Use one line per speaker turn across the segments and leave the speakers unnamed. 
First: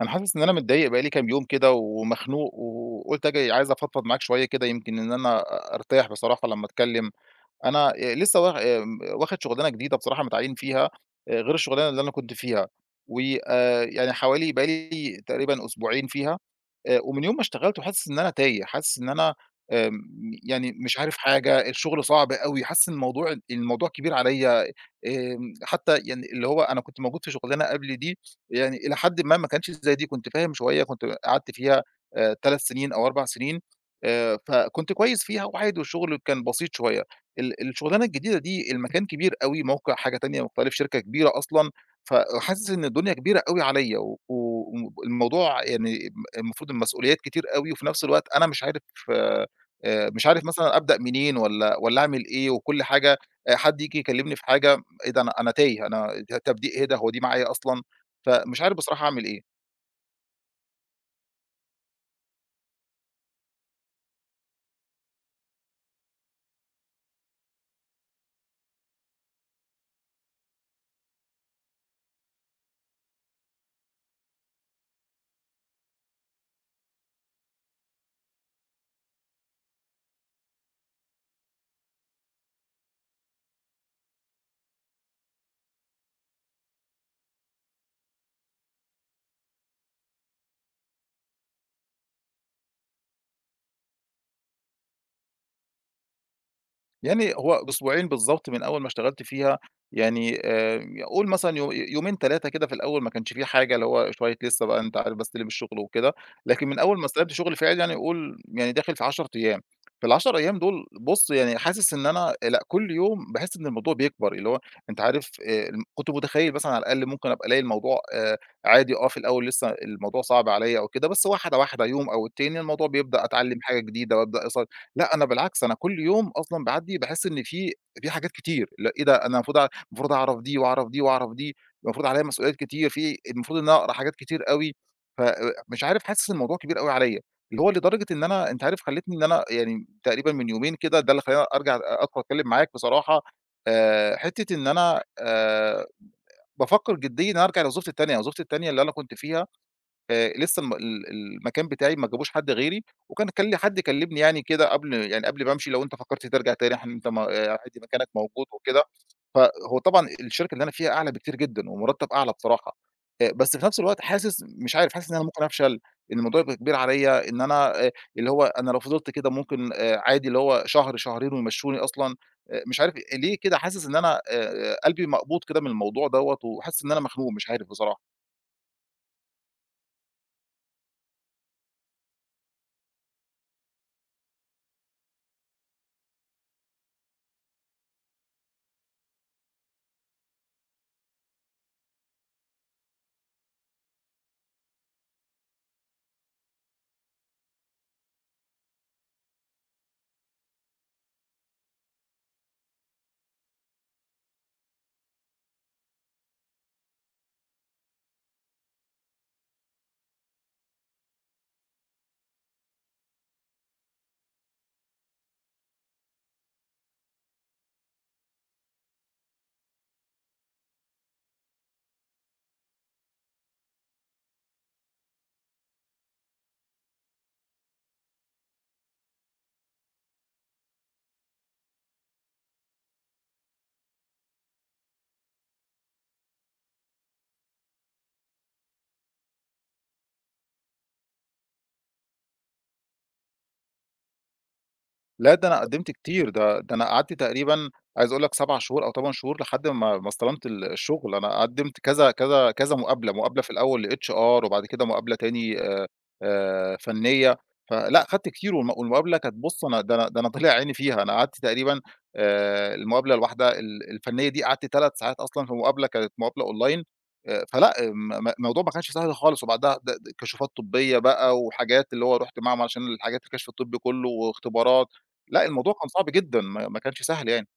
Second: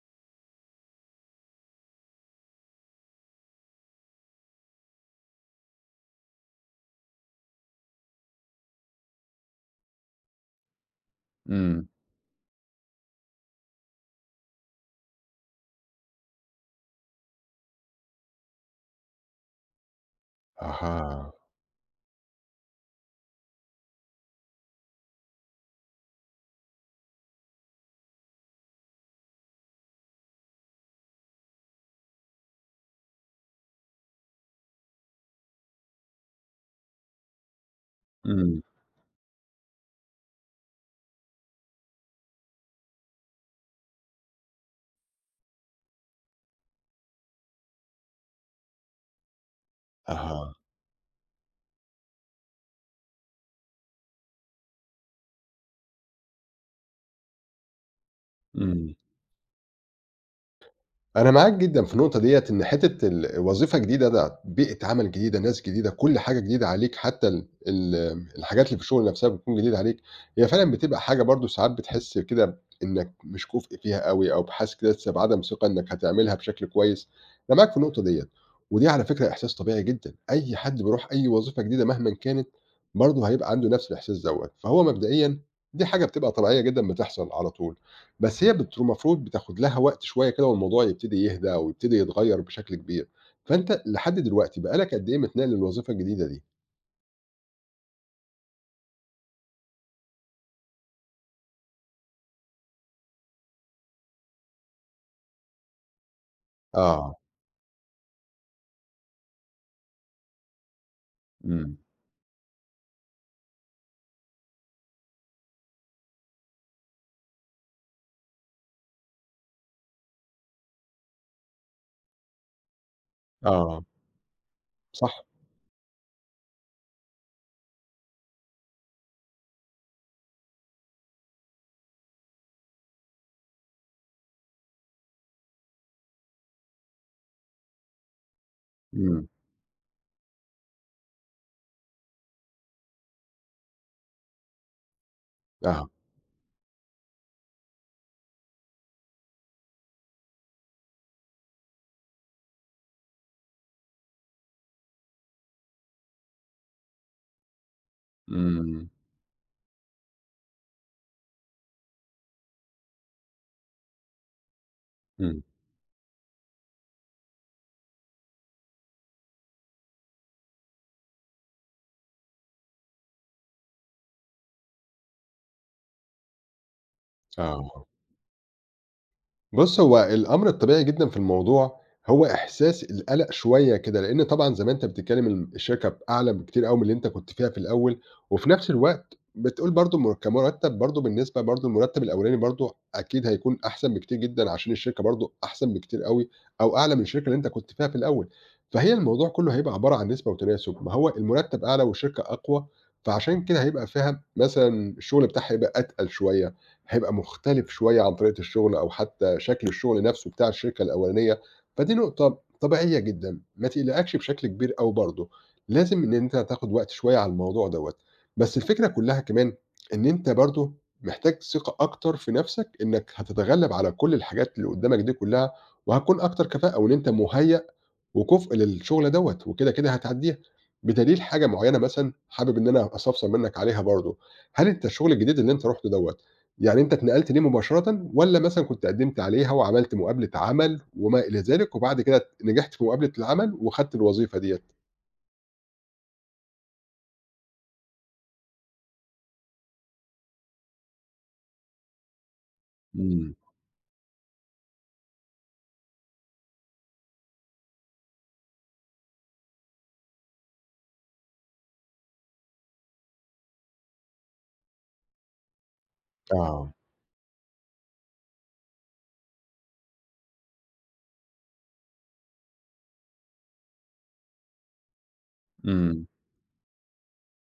أنا حاسس إن أنا متضايق بقى لي كام يوم كده ومخنوق، وقُلت آجي عايز أفضفض معاك شوية كده يمكن إن أنا أرتاح بصراحة لمّا أتكلم. أنا لسه واخد شغلانة جديدة بصراحة متعيّن فيها، غير
إمم.
الشغلانة اللي أنا كنت فيها، و يعني حوالي بقى لي تقريبًا أسبوعين فيها. ومن يوم ما اشتغلت وحاسس إن أنا تايه، حاسس إن أنا آمم يعني مش عارف
أها.
حاجة، الشغل صعب أوي، حاسس إن الموضوع كبير عليّا، حتى يعني اللي هو أنا كنت موجود في شغلانة قبل دي، يعني إلى حدٍ ما ما كانتش زي دي، كنت فاهم شوية، كنت قعدت فيها 3 سنين أو 4 سنين، فكنت كويس فيها وعادي والشغل كان بسيط شوية. الشغلانة الجديدة
إمم.
دي المكان كبير أوي، موقع حاجة تانية مختلف، شركة كبيرة أصلًا، فحاسس إن الدنيا كبيرة أوي عليّا والموضوع يعني المفروض المسؤوليات كتير أوي، وفي نفس الوقت أنا مش عارف، آآ
أها.
مثلًا أبدأ منين والّا أعمل إيه، وكل حاجة. حد ييجي يكلمني في حاجة، إيه ده؟ أنا تايه، أنا ت طب دي إيه ده، هو دي معايا أصلًا؟ فمش عارف
إمم.
بصراحة أعمل إيه.
أنا معاك جدًا في النقطة ديّة، إن حتّة وظيفة جديدة ده بيئة عمل جديدة، ناس جديدة، كل حاجة جديدة عليك، حتّى ال ال الحاجات اللي في الشغل نفسها بتكون جديدة عليك، هي فعلًا بتبقى حاجة برضه ساعات بتحس كده إنّك مش كُفء فيها أوي أو بحاسس كده لسه بعدم ثقة إنّك هتعملها بشكل كويس، أنا معاك في النقطة ديّة، ودي على فكرة إحساس طبيعي جدًا، أي حد بيروح أي وظيفة جديدة مهمًا كانت، برضه هيبقى عنده نفس الإحساس دوّة، فهو مبدئيًا دي حاجة بتبقى طبيعية جدًا بتحصل على طول. بس هي المفروض بتاخد لها وقت شوية كده والموضوع يبتدي يهدى ويبتدي يتغيّر بشكل كبير، فأنت لحد دلوقتي بقى لك قد إيه متنقل للوظيفة الجديدة دي؟
يعني هو أسبوعين بالضبط من أول ما اشتغلت فيها، يعني قُل مثلًا يومين 3 كده في الأول ما كانش في حاجة، اللي هو شوية لسه بقى أنت عارف باستلم الشغل وكده، لكن من أول ما
آه.
استلمت شغل فعلي يعني قُل يعني داخل في 10 أيام، في ال10 أيام دول بُص يعني
إمم.
حاسس إن أنا لأ، كل يوم باحس إن الموضوع بيكبر، اللي هو أنت عارف كنت متخيل مثلًا على الأقل ممكن أبقى ألاقي الموضوع عادي، آه، في الأول لسه الموضوع صعب عليَّ أو كده، بس واحدة واحدة يوم أو التاني الموضوع بيبدأ أتعلم حاجة
آه.
جديدة وأبدأ لأ، أنا
صح.
بالعكس أنا كل يوم أصلًا باعدّي باحس إن في في حاجات كتير، لأ إيه ده، أنا المفروض المفروض أعرف دي وأعرف دي وأعرف دي، المفروض عليّا مسؤوليات كتير، في المفروض إن أنا أقرا حاجات كتير أوي، ف مش عارف، حاسس إن الموضوع كبير أوي عليّا، اللي هو لدرجة إن أنا أنت عارف خلّيتني إن
إمم.
أنا يعني تقريبًا من يومين كده ده اللي خلّاني أرجع أدخل أتكلّم معاك بصراحة، حتّة إن أنا
آه.
بافكّر جديًا إن أنا أرجع لوظيفتي التانية، وظيفتي التانية اللي أنا كنت فيها لسه المكان بتاعي ما جابوش حد غيري، وكان كل حد كلّمني يعني كده قبل، يعني قبل ما أمشي، لو أنت فكّرت ترجع تاني إحنا أنت م عادي مكانك موجود وكده،
إمم.
فهو طبعًا الشركة اللي أنا فيها أعلى بكتير جدًا، ومُرتّب أعلى بصراحة، بس في نفس الوقت حاسس مش عارف، حاسس إن أنا
إمم.
ممكن أفشل، إن الموضوع يبقى كبير عليّا، إن أنا اللي هو أنا لو فضلت كده ممكن عادي اللي هو شهر، شهرين ويمشّوني أصلًا، مش عارف ليه كده، حاسس إن أنا قلبي مقبوض كده من الموضوع دوّة، وحاسس إن أنا مخنوق مش عارف
آه.
بصراحة.
بُص، هو الأمر الطبيعي جدًا في الموضوع هو إحساس القلق شوية كده، لإن طبعًا زي ما أنت بتتكلم الشركة بأعلى بكتير أوي من اللي أنت كنت فيها في الأول، وفي نفس الوقت بتقول برضه مر كمرتب برضه بالنسبة برضه المرتب الأولاني برضه أكيد هيكون أحسن بكتير جدًا عشان الشركة برضه أحسن بكتير أوي، أو أعلى من الشركة اللي أنت كنت فيها في الأول، فهي الموضوع كله هيبقى عبارة عن نسبة وتناسب، ما هو المرتب أعلى والشركة أقوى، فعشان كده هيبقى فيها مثلًا الشغل بتاعها هيبقى أتقل شوية. هيبقى مختلف شوية عن طريقة الشغل أو حتى شكل الشغل نفسه بتاع الشركة الأولانية، فدي نقطة طبيعية جدًا، ما تقلقكش بشكل كبير أوي برضه، لازم إن أنت تاخد وقت شوية على الموضوع دوّة، بس الفكرة كلها كمان إن أنت برضه محتاج ثقة أكتر في نفسك إنك هتتغلب على كل الحاجات اللي قدامك دي كلها، وهتكون أكتر كفاءة وإن أنت مُهيأ وكُفء للشغل دوّة، وكده، كده هتعدّيها، بدليل حاجة معيّنة مثلًا حابب إن أنا أستفسر منّك عليها برضه، هل أنت الشغل الجديد اللي أنت رُحته دوّة، يعني أنت اتنقلت ليه مباشرةً والّا مثلًا كنت قدّمت عليها وعملت مقابلة عمل وما إلى ذلك وبعد كده نجحت في مقابلة العمل وخدت الوظيفة ديّة؟
لأ، ده أنا قدّمت كتير، ده أنا قعدت تقريبًا عايز أقول لك 7 شهور أو 8 شهور لحد ما ما استلمت الشغل، أنا قدّمت كذا كذا كذا مقابلة،
إمم.
مقابلة في الأول لHR، وبعد كده مقابلة تاني، فنية، فلأ خدت كتير، والمقابلة كانت، بُص أنا ده أنا طلع عيني فيها، أنا قعدت تقريبًا المقابلة الواحدة الفنية دي قعدت 3 ساعات أصلًا، في مقابلة كانت مقابلة
آه.
أونلاين، فلأ، م م الموضوع ما كانش سهل خالص، وبعدها كشوفات طبية بقى وحاجات، اللي هو رُحت معمل عشان الحاجات، الكشف الطبي كله واختبارات. لأ، الموضوع كان صعب
إمم.
جدًا، ما كانش سهل يعني.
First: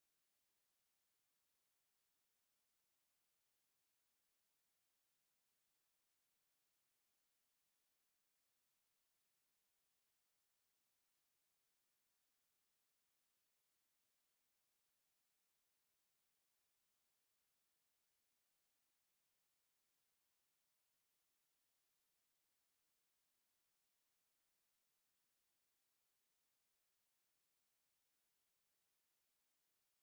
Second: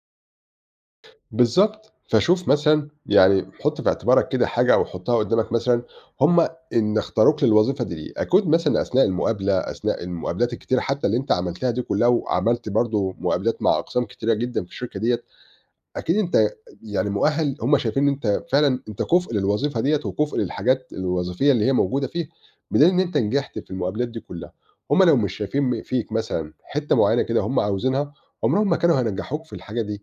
بالضبط. فشوف مثلًا يعني حُط في اعتبارك كده حاجة أو حُطّها قدّامك مثلًا هم إن اختاروك للوظيفة دي ليه؟ أكيد مثلًا أثناء المقابلة، أثناء المقابلات الكتيرة حتى اللي أنت عملتها دي كُلّها وعملت برضه مقابلات مع أقسام كتيرة جدًا في الشركة ديّة، أكيد أنت يعني مؤهَّل هم شايفين إن أنت فعلًا أنت كُفء للوظيفة ديّة وكُفء للحاجات الوظيفية اللي هي موجودة فيها، بدليل إن أنت نجحت في المقابلات دي كُلّها. هم لو مش شايفين فيك مثلًا حتّة معيّنة كده هم عاوزينها، عمرهم ما كانوا هينجّحوك في الحاجة دي.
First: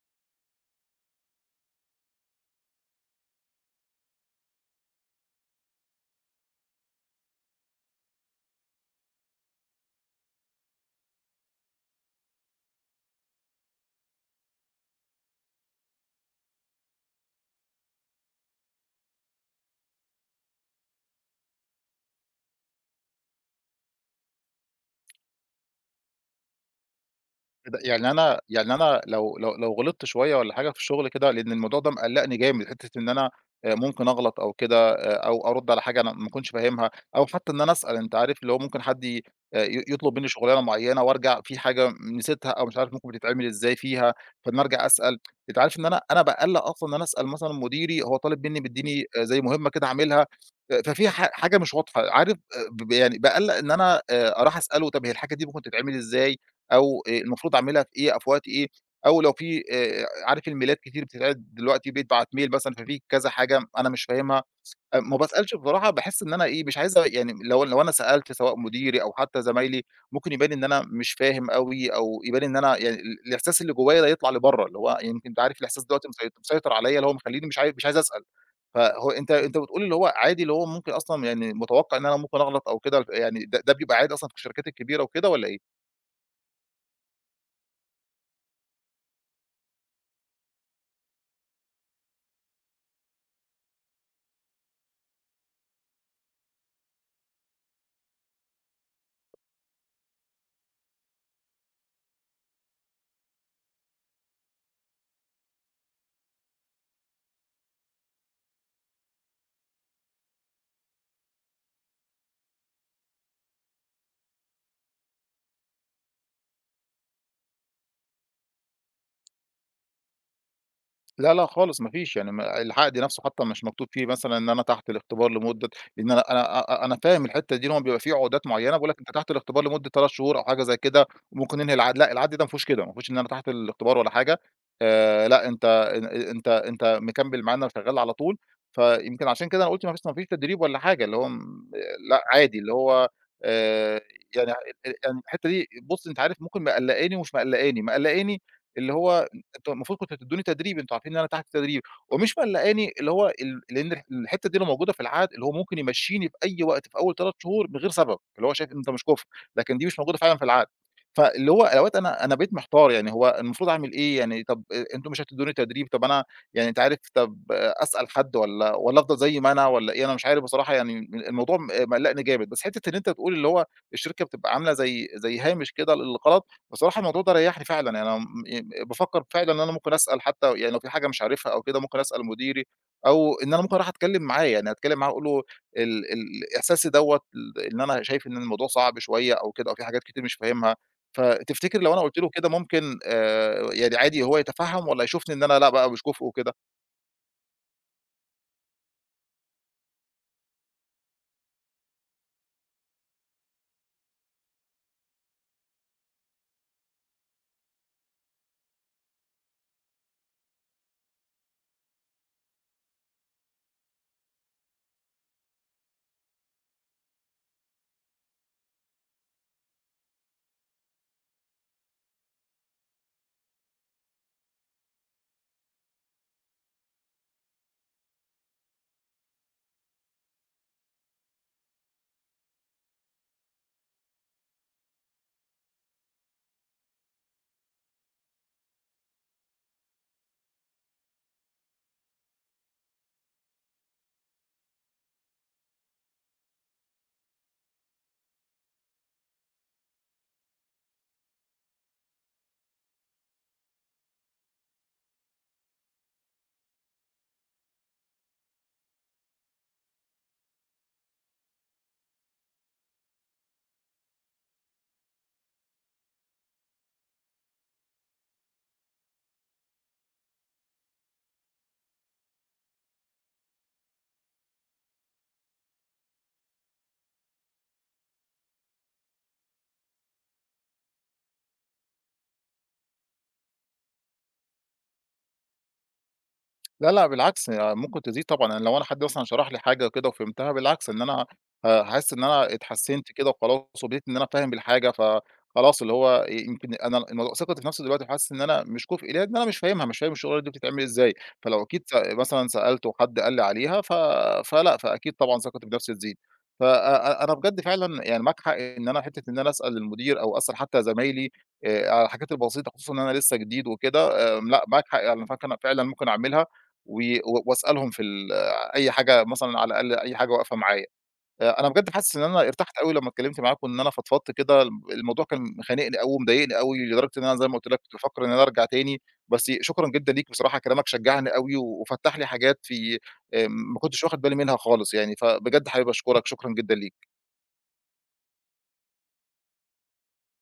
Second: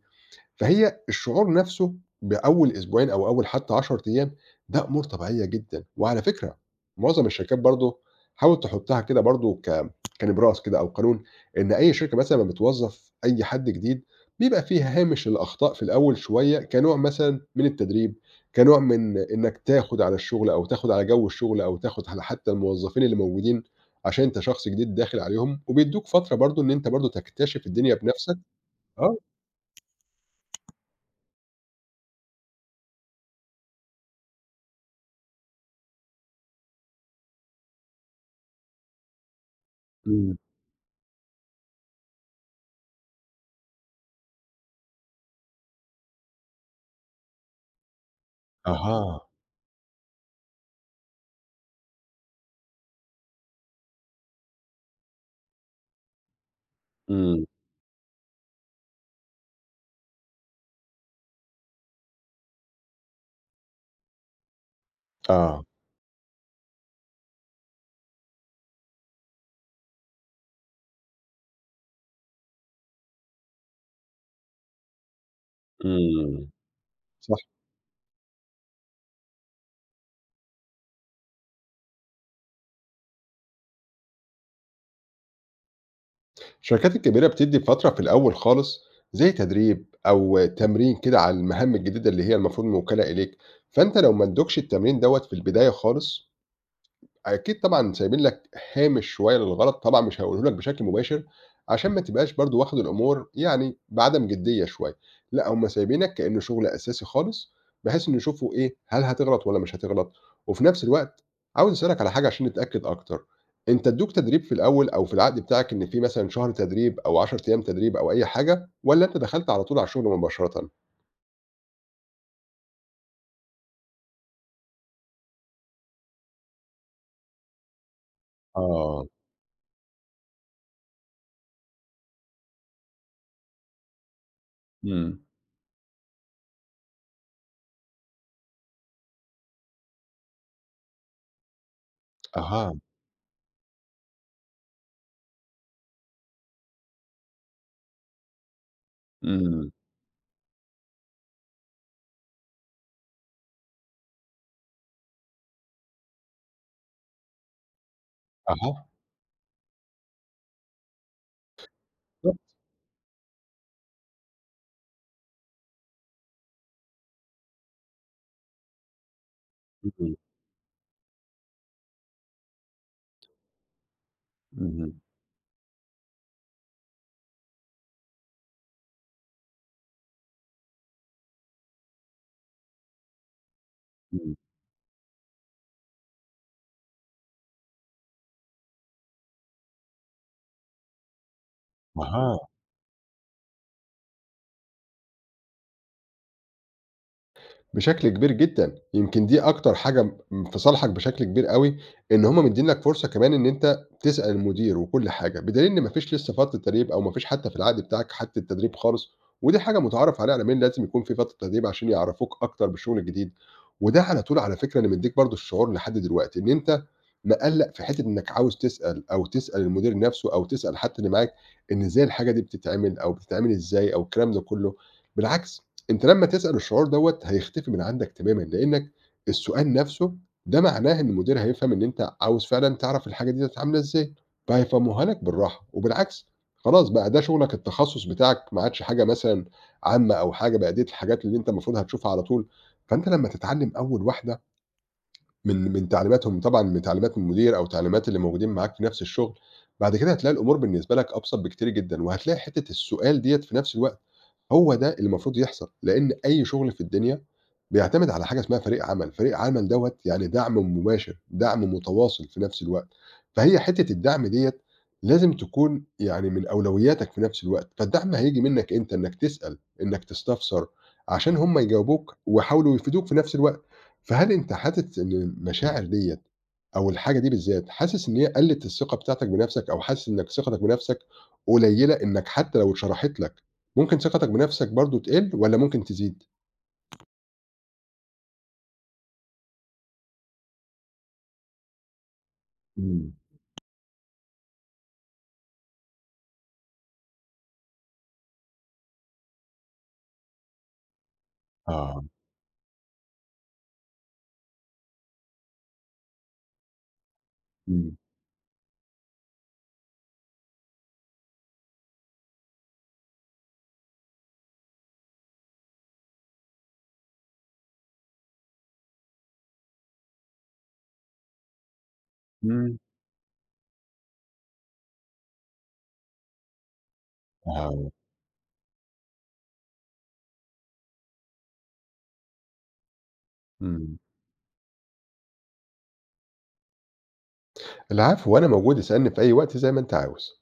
فهي الشعور نفسه بأول أسبوعين أو أول حتى 10 أيام ده أمور طبيعية جدًا، وعلى فكرة معظم الشركات برضه حاول تحطها كده برضه كنبراس كده أو قانون، إن أي شركة مثلًا لمّا بتوظّف أي حد جديد بيبقى في هامش الأخطاء في الأول شوية كنوع مثلًا من التدريب، كنوع من إنك تاخد على الشغل أو تاخد على جو الشغل أو تاخد على حتى الموظفين اللي موجودين، عشان أنت شخص جديد داخل عليهم، وبيدّوك فترة برضه إن أنت برضه تكتشف
كده
الدنيا
يعني
بنفسك.
أنا، يعني أنا
آه.
لو غلطت شوية والّا حاجة في الشغل كده، لإن الموضوع ده مقلّقني جامد، حتّة إن أنا ممكن أغلط أو كده أو أرُد على حاجة أنا ما أكونش فاهمها، أو حتّى إن أنا أسأل، أنت عارف اللي هو ممكن حد ي ي يطلب منّي
إمم.
شغلانة معيّنة، وأرجع في حاجة نسيتها أو مش عارف ممكن بتتعمل إزاي فيها، فإن أنا أرجع أسأل، أنت عارف إن أنا باتقلّق أصلًا إن أنا أسأل مثلًا مديري، هو طالب منّي مدّيني
أها.
زي مهمة كده أعملها، ففيها حاجة مش واضحة، عارف، ب يعني باتقلّق إن أنا أروح أسأله طَب هي الحاجة دي ممكن تتعمل إزاي؟ أو
إمم.
المفروض أعملها في إيه، أو في وقت إيه، أو لو في، عارف الميلاد كتير بتتعِرِض دلوقتي، بيتبعت ميل مثلًا، ففي كذا حاجة أنا مش فاهمها، ما باسألش
آه.
بصراحة، باحس إن أنا إيه، مش عايز يعني لو أنا سألت سواء مديري أو حتى زمايلي، ممكن يبان إن أنا مش فاهم أوي، أو يبان إن أنا يعني الإحساس اللي جوايا ده يطلع لبرّه، اللي هو يمكن أنت عارف الإحساس دلوقتي مسي
إمم.
مسيطر عليّا، اللي هو
صح.
مخلّيني مش عايز أسأل. فهو أنت بتقول اللي هو عادي، اللي هو ممكن أصلًا يعني متوقع إن أنا ممكن أغلط أو كده، ف يعني ده بيبقى عادي أصلًا في الشركات الكبيرة وكده والّا إيه؟
الشركات الكبيرة بتدّي فترة في الأول خالص زي تدريب أو تمرين كده على المهام الجديدة اللي هي المفروض موكَلة إليك، فأنت لو ما ادّوكش التمرين دوّة في البداية خالص أكيد طبعًا سايبين لك هامش شوية للغلط، طبعًا مش هيقولوا لك بشكل مباشر، عشان ما تبقاش برضه واخد الأمور يعني بعدم جدية شوية، لأ هُم سايبينك كإنه شغل أساسي خالص، بحيث إنه يشوفوا إيه، هل هتغلط والّا مش هتغلط؟ وفي نفس الوقت عاوز أسألك على حاجة عشان نتأكد أكتر، أنت ادوك تدريب في الأول أو في العقد بتاعك إن في مثلًا شهر تدريب أو 10 أيام تدريب أو أي حاجة، والّا أنت دخلت على طول على الشغل مباشرةً؟
لا، لأ خالص، ما فيش، يعني ما العقد نَفْسه حتى مش مكتوب فيه مثلًا إن أنا تحت الاختبار لمدة، إن أنا، أنا أ أنا فاهم الحتّة دي إن هو بيبقى في عقودات معيّنة بيقول لك
آه.
أنت تحت الاختبار لمدة 3 شهور أو حاجة زي كده وممكن ننهي العقد، لأ العقد ده ما فيهوش كده، ما فيهوش إن أنا تحت الاختبار ولا حاجة،
إمم.
لأ، أنت، أن أنت أنت مكمّل معانا وشغّال على طول، فيمكن عشان كده أنا قُلت ما فيش تدريب ولا حاجة، اللي هو لأ عادي، اللي
أها.
هو آآ يعني ال ال يعني الحتّة دي بُص أنت عارف ممكن مقلّقاني ومش مقلّقاني، مقلّقاني اللي هو
إمم.
أنتم المفروض كنتم تدّوني تدريب، أنتم عارفين إن أنا تحت تدريب، ومش مقلّقاني اللي هو ال، لإن الحتّة دي لو موجودة في العقد، اللي هو ممكن يمشّيني في أي وقت في أول 3 شهور من غير سبب، اللي هو شايف إن
أها.
ده مش كُفر، لكن دي مش موجودة فعلًا في العقد. فاللي هو أوقات أنا،
بالضبط.
بقيت محتار، يعني هو المفروض أعمل إيه يعني؟ طَب أنتم مش هتدّوني تدريب، طَب أنا يعني أنت عارف طَب أسأل حد والّا أفضل زي ما أنا والّا إيه؟ أنا مش عارف بصراحة يعني الموضوع مقلّقني جامد، بس حتّة إن أنت تقول اللي هو الشركة بتبقى
إمم.
عاملة
إمم.
زي هامش كده للغلط، بصراحة الموضوع ده ريّحني فعلًا، يعني أنا م ي بافكّر فعلًا إن أنا ممكن أسأل حتى، يعني لو في حاجة مش عارفها أو كده ممكن أسأل مديري، أو إن أنا ممكن أروح أتكلّم
إمم.
معاه، يعني أتكلّم معاه وأقول له ال ال إحساسي دوّة، إن أنا شايف إن الموضوع صعب شوية أو كده، أو في حاجات كتير مش فاهمها، فتفتكر لو أنا قُلت له
أها.
كده ممكن يعني عادي هو يتفهّم والّا هيشوفني إن أنا لأ بقى مش كُفء وكده؟
بشكل كبير جدًا، يمكن دي أكتر حاجة في صالحك بشكل كبير أوي، إن هُم مدّيين لك فرصة كمان إن أنت تسأل المدير وكل حاجة، بدليل إن ما فيش لسه فترة تدريب أو ما فيش حتى في العقد بتاعك حتى التدريب خالص، ودي حاجة متعارف عليها على مين لازم يكون في فترة تدريب عشان يعرّفوك أكتر بالشغل الجديد، وده على طول على فكرة اللي مدّيك برضه الشعور لحد دلوقتي، إن أنت مقلّق في حتّة إنك عاوز تسأل أو تسأل المدير نفسه أو تسأل حتى اللي معاك إن إزاي الحاجة دي بتتعمل أو بتتعمل إزاي أو الكلام ده كله، بالعكس أنت لمّا تسأل الشعور دوّة هيختفي من عندك تمامًا، لإنّك السؤال نفسه ده معناه إن المدير هيفهم إن أنت عاوز فعلًا تعرف الحاجة ديّة عاملة إزاي، فهيفهموها لك بالراحة، وبالعكس خلاص بقى ده شغلك التخصُّص بتاعك ما عادش حاجة مثلًا عامة أو حاجة، بقى ديّة الحاجات اللي أنت المفروض هتشوفها على طول، فأنت لمّا تتعلّم أول واحدة من تعليماتهم طبعًا من تعليمات المدير أو تعليمات اللي موجودين معاك في نفس الشغل، بعد كده هتلاقي الأمور بالنسبة لك أبسط بكتير جدًا، وهتلاقي حتّة السؤال ديّة في نفس الوقت هو ده اللي المفروض يحصل، لإن أي شغل في الدنيا بيعتمد على حاجة اسمها فريق عمل، فريق عمل دوّة يعني دعم مباشر، دعم متواصل في نفس الوقت، فهي حتّة الدعم ديّة لازم تكون يعني من أولوياتك في نفس الوقت، فالدعم هييجي منّك أنت إنّك تسأل، إنّك تستفسر، عشان هم يجاوبوك ويحاولوا يفيدوك في نفس الوقت، فهل أنت حاسس إن المشاعر ديّة أو الحاجة دي بالذات، حاسس إن هي قلّت الثقة بتاعتك بنفسك أو حاسس إنّك ثقتك بنفسك قليلة إنّك حتّى لو اتشرحت لك ممكن ثقتك بنفسك برضه تقِل والّا ممكن تزيد؟
لا، لأ، بالعكس هي ممكن تزيد طبعًا، يعني لو أنا حد مثلًا شرح لي حاجة كده وفهمتها، بالعكس إن أنا هاحس إن أنا اتحسنت
إمم.
كده وخلاص، وبقيت إن أنا فاهم الحاجة، فخلاص اللي هو يمكن أنا الموضوع، ثقتي في نفسي دلوقتي حاسس إن أنا مش كُفء ليها، إن أنا مش فاهمها، مش فاهم الشغلانة دي بتتعمل إزاي، فلو أكيد
آه.
مثلًا سألت وحد قال لي عليها، فلأ، فأكيد طبعًا ثقتي بنفسي تزيد. ف أ أ أنا بجد
إمم.
فعلًا يعني معاك حق إن أنا، حتّة إن أنا أسأل المدير أو أسأل حتى زمايلي على الحاجات البسيطة، خصوصًا إن أنا لسه جديد وكده، لأ، معاك حق يعني، فكن فعلًا ممكن أعملها و و وأسألهم في ال أي حاجة مثلًا، على الأقل أي حاجة واقفة معايا. أنا بجد حاسس إن أنا ارتحت
إمم.
أوي لمّا اتكلمت معاكم، إن أنا فضفضت كده، الموضوع كان مخانقني أوي ومضايقني أوي، لدرجة إن أنا زي ما قُلت لك
آه.
كنت بافكر إن أنا أرجع تاني، بس شكرًا جدًا ليك بصراحة، كلامك شجعني أوي، وفتّح لي حاجات في ما
إمم.
كنتش واخد بالي منها خالص يعني، فبجد حابب أشكرك، شكرًا جدًا ليك.
العفو، وأنا موجود اسألني في أي وقت زي ما أنت عاوز.